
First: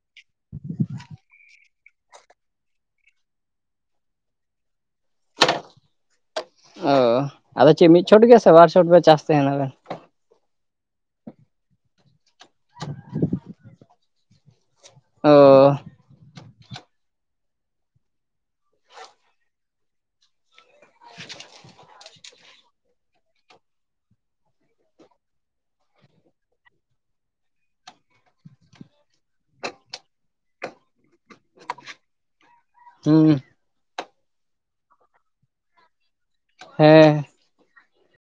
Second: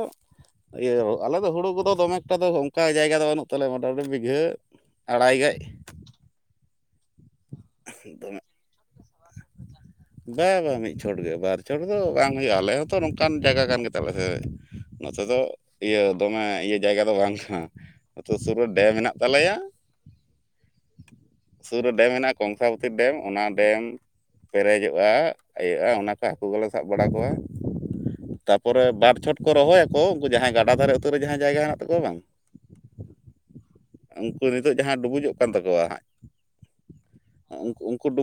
Speaker 2: ᱤᱭᱟᱹ ᱟᱞᱮ ᱫᱚ ᱦᱩᱲᱩ ᱠᱚᱫᱚ ᱫᱚᱢᱮᱠᱴᱟ ᱫᱚ ᱚᱱᱠᱟ ᱡᱟᱭᱜᱟ ᱫᱚ ᱵᱟᱹᱱᱩᱜ ᱛᱟᱞᱮᱭᱟ ᱢᱚᱴᱟᱢᱩᱴᱤ ᱵᱤᱜᱷᱟᱹ᱾ ᱟᱲᱟᱭ ᱜᱮᱡ
Speaker 1: ᱚᱻ ᱟᱫᱚ ᱪᱮᱫ ᱢᱤᱫ ᱪᱷᱚᱴ ᱜᱮ,
Speaker 2: ᱫᱚᱢᱮ
Speaker 1: ᱥᱮ ᱵᱟᱨ ᱪᱷᱚᱴ ᱵᱮ ᱪᱟᱥ ᱛᱟᱦᱮᱸ ᱱᱟᱵᱮᱱ
Speaker 2: ᱵᱟᱝ ᱵᱟᱝ ᱢᱤᱫ ᱪᱷᱚᱴ ᱜᱮ ᱵᱟᱨ ᱪᱷᱚᱴ ᱫᱚ ᱵᱟᱝ ᱦᱩᱭᱩᱜ-ᱟ ᱟᱞᱮ ᱦᱚᱸᱛᱚ ᱱᱚᱝᱠᱟᱱ ᱡᱟᱭᱜᱟ ᱠᱟᱱ ᱜᱮᱛᱟᱞᱮ ᱥᱮ᱾ ᱱᱚᱛᱮ
Speaker 1: ᱚ
Speaker 2: ᱫᱚ ᱤᱭᱟᱹ ᱫᱚᱢᱮ ᱤᱭᱟᱹ᱾ ᱡᱟᱭᱜᱟ ᱫᱚ ᱵᱟᱝ ᱠᱟᱱᱟ, ᱟᱹᱛᱩ ᱥᱩᱨ ᱨᱮ ᱰᱮᱢ ᱢᱮᱱᱟᱜ ᱛᱟᱞᱮᱭᱟ᱾ ᱥᱩᱨ ᱨᱮ ᱰᱮᱢ ᱢᱮᱱᱟᱜ-ᱟ ᱠᱚᱝᱥᱟᱵᱚᱛᱤ ᱰᱮᱢ ᱚᱱᱟ ᱰᱮᱢ ᱯᱮᱨᱮᱡᱽ-ᱟ ᱤᱭᱟᱹᱜ-ᱟ ᱚᱱᱟ ᱠᱚ ᱨᱮ ᱦᱟᱹᱠᱩ ᱠᱚᱞᱮ ᱥᱟᱵᱽ ᱵᱟᱲᱟ ᱠᱚᱣᱟ᱾ ᱛᱟᱯᱚᱨᱮ ᱵᱟᱨ ᱪᱷᱚᱴ ᱠᱚ ᱨᱚᱦᱚᱭᱟᱠᱚ ᱩᱱᱠᱩ ᱡᱟᱦᱟᱸᱭ ᱜᱟᱰᱟ ᱫᱷᱟᱨᱮ ᱩᱛᱟᱹᱨᱮ ᱡᱟᱦᱟᱸᱭ ᱡᱟᱭᱜᱟ ᱦᱮᱱᱟᱜ ᱛᱟᱠᱚᱣᱟ ᱵᱟᱝ,
Speaker 1: ᱦᱩᱸ᱾
Speaker 2: ᱩᱱᱠᱩ ᱱᱤᱛᱚᱜ ᱡᱟᱦᱟᱸ ᱰᱩᱵᱩᱡᱚᱜ ᱠᱟᱱ ᱛᱟᱠᱚᱣᱟ ᱦᱟᱸᱜ᱾
Speaker 1: ᱦᱮᱸ,
Speaker 2: ᱩᱝᱠᱩ ᱩᱱᱠᱩ ᱰᱩ